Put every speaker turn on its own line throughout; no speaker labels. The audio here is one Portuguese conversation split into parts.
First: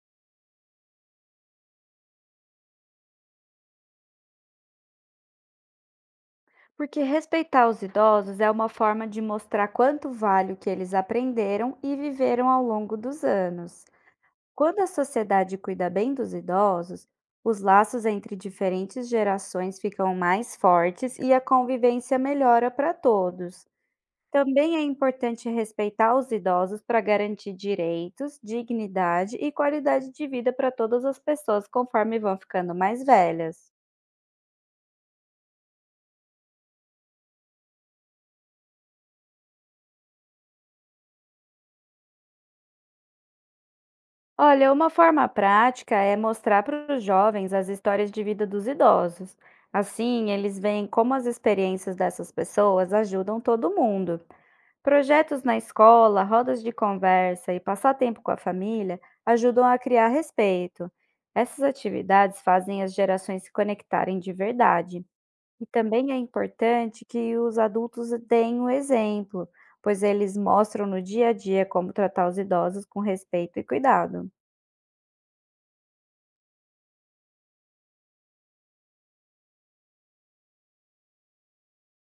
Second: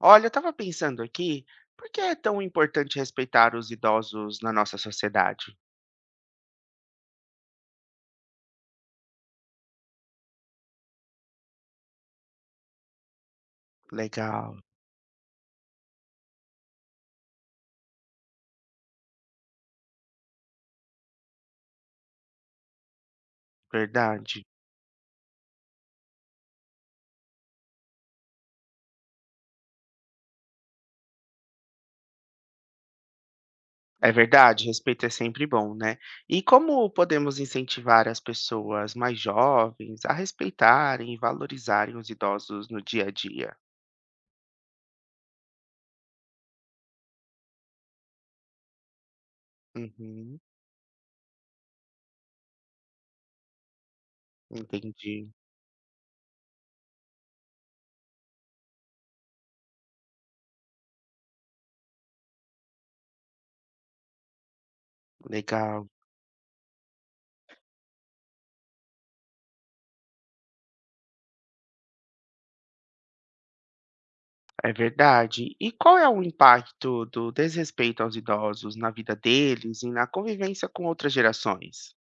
Olha, eu estava pensando aqui, por que é tão importante respeitar os idosos na nossa sociedade?
Porque respeitar os idosos é uma forma de mostrar quanto vale o que eles aprenderam e viveram ao longo dos anos.
Legal,
Quando a sociedade cuida bem dos idosos, os laços entre diferentes gerações ficam mais fortes e a convivência melhora para todos.
verdade.
Também é importante respeitar os idosos para garantir direitos, dignidade e qualidade de vida para todas as pessoas conforme vão ficando mais velhas.
É verdade, respeito é sempre bom, né? E como podemos incentivar as pessoas mais jovens a respeitarem e valorizarem os idosos no dia a dia?
Olha, uma forma prática é mostrar para os jovens as histórias de vida dos idosos. Assim,
Uhum,
eles veem como as experiências dessas pessoas ajudam todo mundo.
entendi.
Projetos na escola, rodas de conversa e passar tempo com a família ajudam a criar respeito. Essas atividades fazem as gerações se conectarem de verdade. E
Legal,
também é importante que os adultos deem o exemplo, pois eles mostram no dia a dia como tratar os idosos com respeito e cuidado.
é verdade. E qual é o impacto do desrespeito aos idosos na vida deles e na convivência com outras gerações?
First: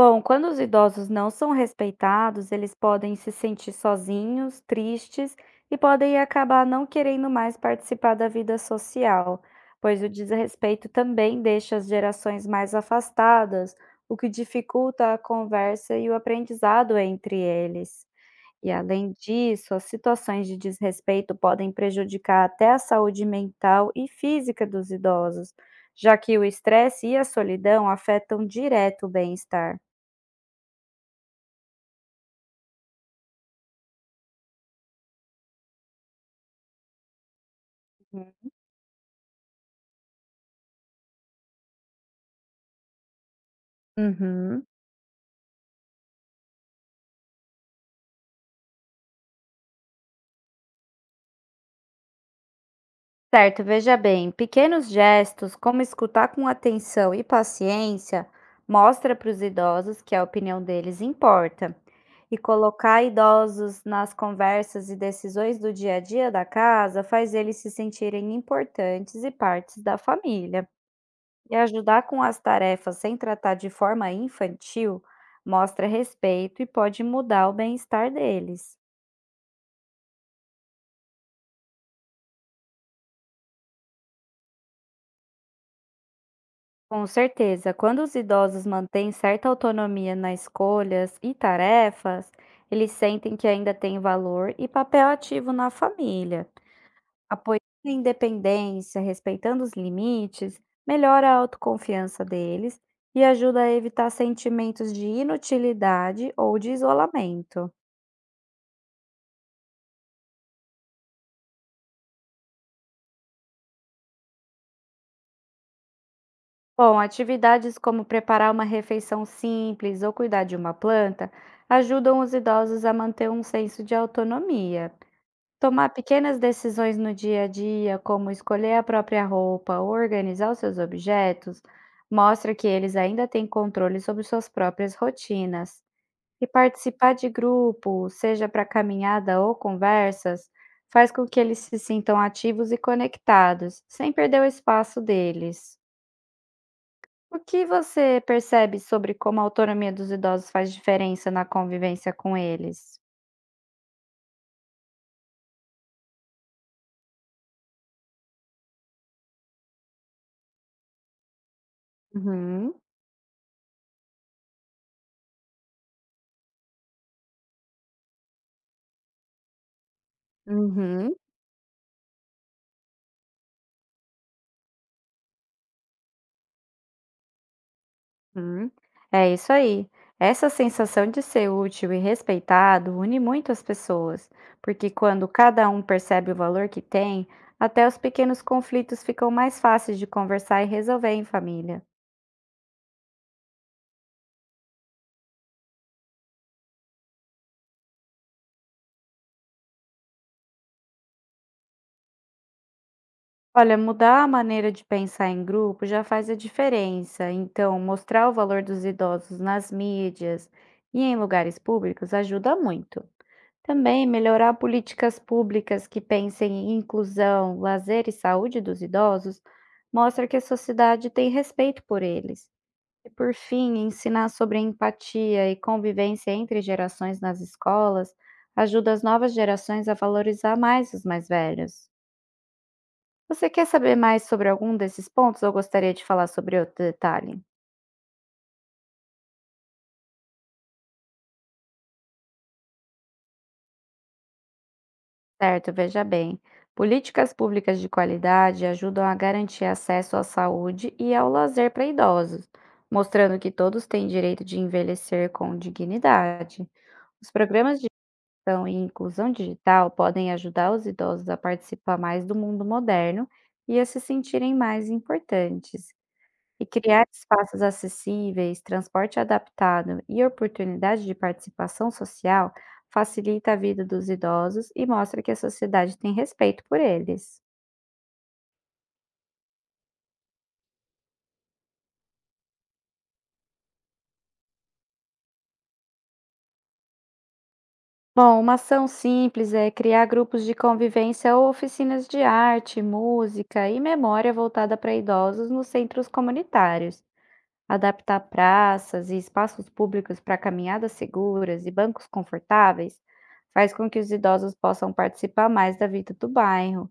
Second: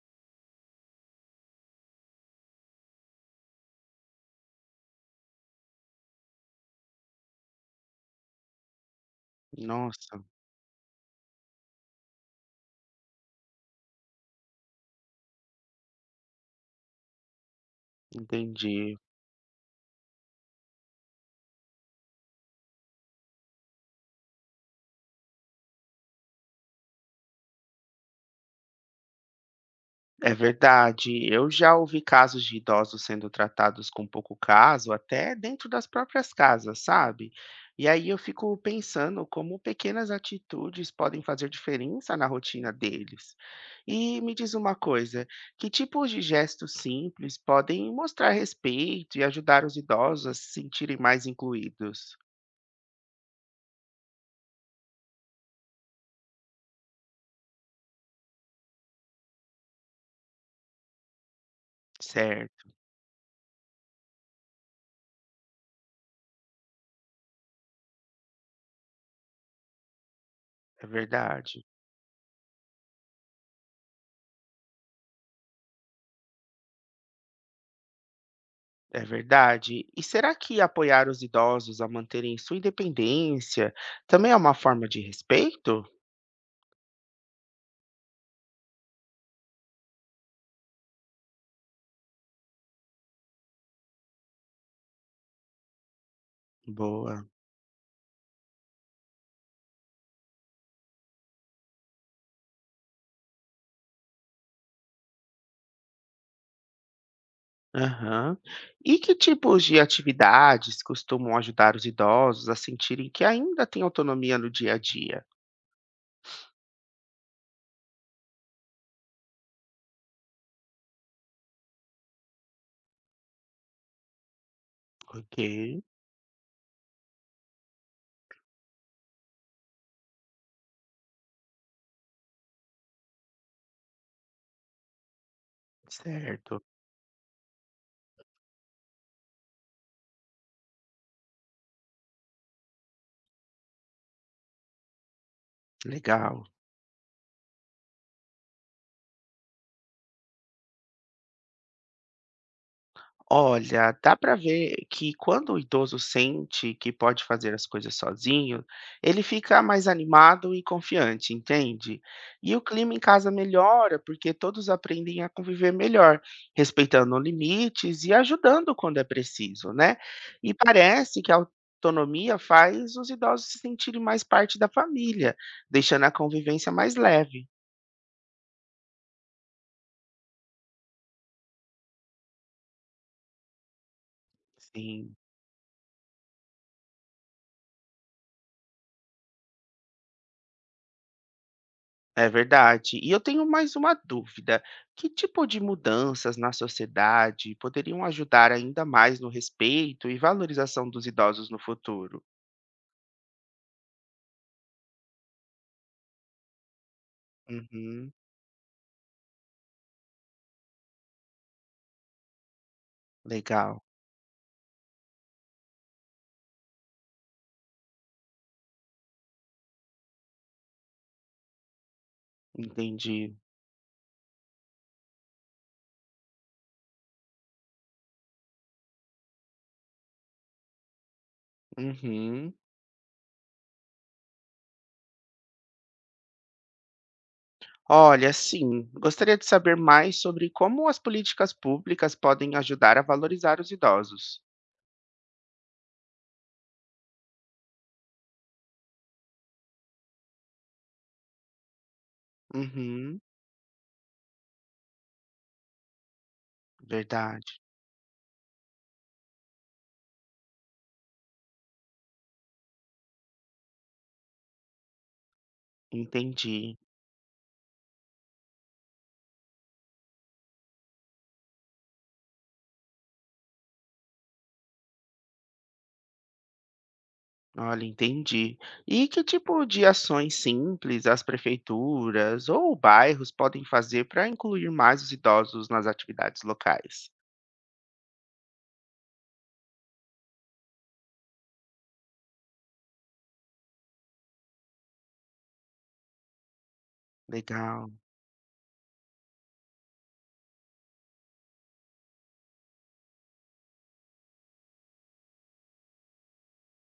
Bom, quando os idosos não são respeitados, eles podem se sentir sozinhos, tristes e podem acabar não querendo mais participar da vida social, pois o
Nossa,
desrespeito também deixa as gerações mais afastadas, o que dificulta a conversa e o aprendizado entre eles. E
entendi.
além disso, as situações de desrespeito podem prejudicar até a saúde mental e física dos idosos, já que o estresse e a solidão afetam direto o bem-estar.
É verdade. Eu já ouvi casos de idosos sendo tratados com pouco caso, até dentro das próprias casas, sabe? E aí eu fico pensando como pequenas atitudes podem fazer diferença na rotina deles. E me diz
Uhum.
uma coisa, que tipos de gestos simples podem mostrar respeito e ajudar os idosos a se sentirem mais incluídos?
Certo, veja bem, pequenos gestos, como escutar com atenção e paciência, mostra para os idosos que a opinião deles importa. E
Certo,
colocar idosos nas conversas e decisões do dia a dia da casa faz eles se sentirem importantes e partes da família.
é
E
verdade.
ajudar com as tarefas sem tratar de forma infantil mostra respeito e pode mudar o bem-estar deles.
É verdade. E será que apoiar os idosos a manterem sua independência também é uma forma de respeito?
Com certeza, quando os idosos mantêm certa autonomia nas escolhas e tarefas, eles sentem que ainda têm valor e papel ativo na família.
Boa.
Apoiando a independência, respeitando os limites, melhora a autoconfiança deles e ajuda a evitar sentimentos de inutilidade ou de isolamento.
Aham. E que tipos de atividades costumam ajudar os idosos a sentirem que ainda têm autonomia no dia a dia?
Bom, atividades como preparar uma refeição simples ou cuidar de uma planta ajudam os idosos a manter um senso de autonomia.
Ok,
Tomar pequenas decisões no dia a dia, como escolher a própria roupa ou organizar os seus objetos, mostra que eles ainda têm controle sobre suas próprias rotinas. E
certo.
participar de grupo, seja para caminhada ou conversas, faz com que eles se sintam ativos e conectados, sem perder o espaço deles.
Legal.
O que você percebe sobre como a autonomia dos idosos faz diferença na convivência com eles?
Olha, dá para ver que quando o idoso sente que pode fazer as coisas sozinho, ele fica mais animado e confiante, entende? E o
Uhum.
clima em casa melhora porque todos aprendem a conviver melhor, respeitando limites e ajudando quando é preciso, né? E
Uhum.
parece que a autonomia faz os idosos se sentirem mais parte da família, deixando a convivência mais leve.
Hum, é isso aí. Essa sensação de ser útil e respeitado une muito as pessoas, porque
Sim.
quando cada um percebe o valor que tem, até os pequenos conflitos ficam mais fáceis de conversar e resolver em família.
É verdade. E eu tenho mais uma dúvida. Que tipo de mudanças na sociedade poderiam ajudar ainda mais no respeito e valorização dos idosos no futuro?
Olha, mudar a maneira de pensar em grupo já faz a diferença. Então,
Uhum,
mostrar o valor dos idosos nas mídias e em lugares públicos ajuda muito.
legal,
Também melhorar políticas públicas que pensem em inclusão, lazer e saúde dos idosos mostra que a sociedade tem respeito por eles. E
entendi.
por fim, ensinar sobre empatia e convivência entre gerações nas escolas ajuda as novas gerações a valorizar mais os mais velhos.
Uhum.
Você quer saber mais sobre algum desses pontos ou gostaria de falar sobre outro detalhe?
Olha, sim, gostaria de saber mais sobre como as políticas públicas podem ajudar a valorizar os idosos.
Certo, veja bem. Políticas públicas de qualidade ajudam a garantir acesso à saúde e ao lazer para idosos,
Uhum,
mostrando que todos têm direito de envelhecer com dignidade. Os
verdade,
programas de gestão e inclusão digital podem ajudar os idosos a participar mais do mundo moderno e a se sentirem mais importantes. E
entendi.
criar espaços acessíveis, transporte adaptado e oportunidade de participação social facilita a vida dos idosos e mostra que a sociedade tem respeito por eles.
Olha, entendi. E que tipo de ações simples as prefeituras ou bairros podem fazer para incluir mais os idosos nas atividades locais?
Bom, uma ação simples é criar grupos de convivência ou oficinas de arte, música e memória voltada para idosos nos centros comunitários.
Legal,
Adaptar praças e espaços públicos para caminhadas seguras e bancos confortáveis faz com que os idosos possam participar mais da vida do bairro.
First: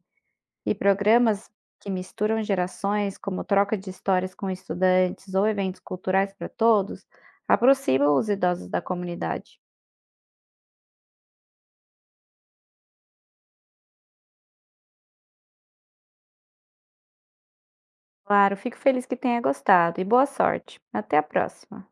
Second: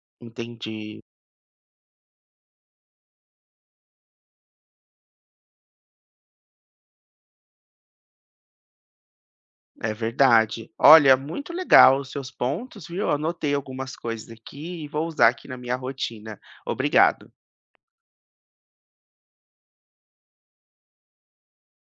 E
entendi.
programas que misturam gerações, como troca de histórias com estudantes ou eventos culturais para todos, aproximam os idosos da comunidade.
É verdade. Olha, muito legal os seus pontos, viu? Anotei algumas coisas aqui e vou usar aqui na minha rotina. Obrigado.
Claro, fico feliz que tenha gostado e boa sorte. Até a próxima!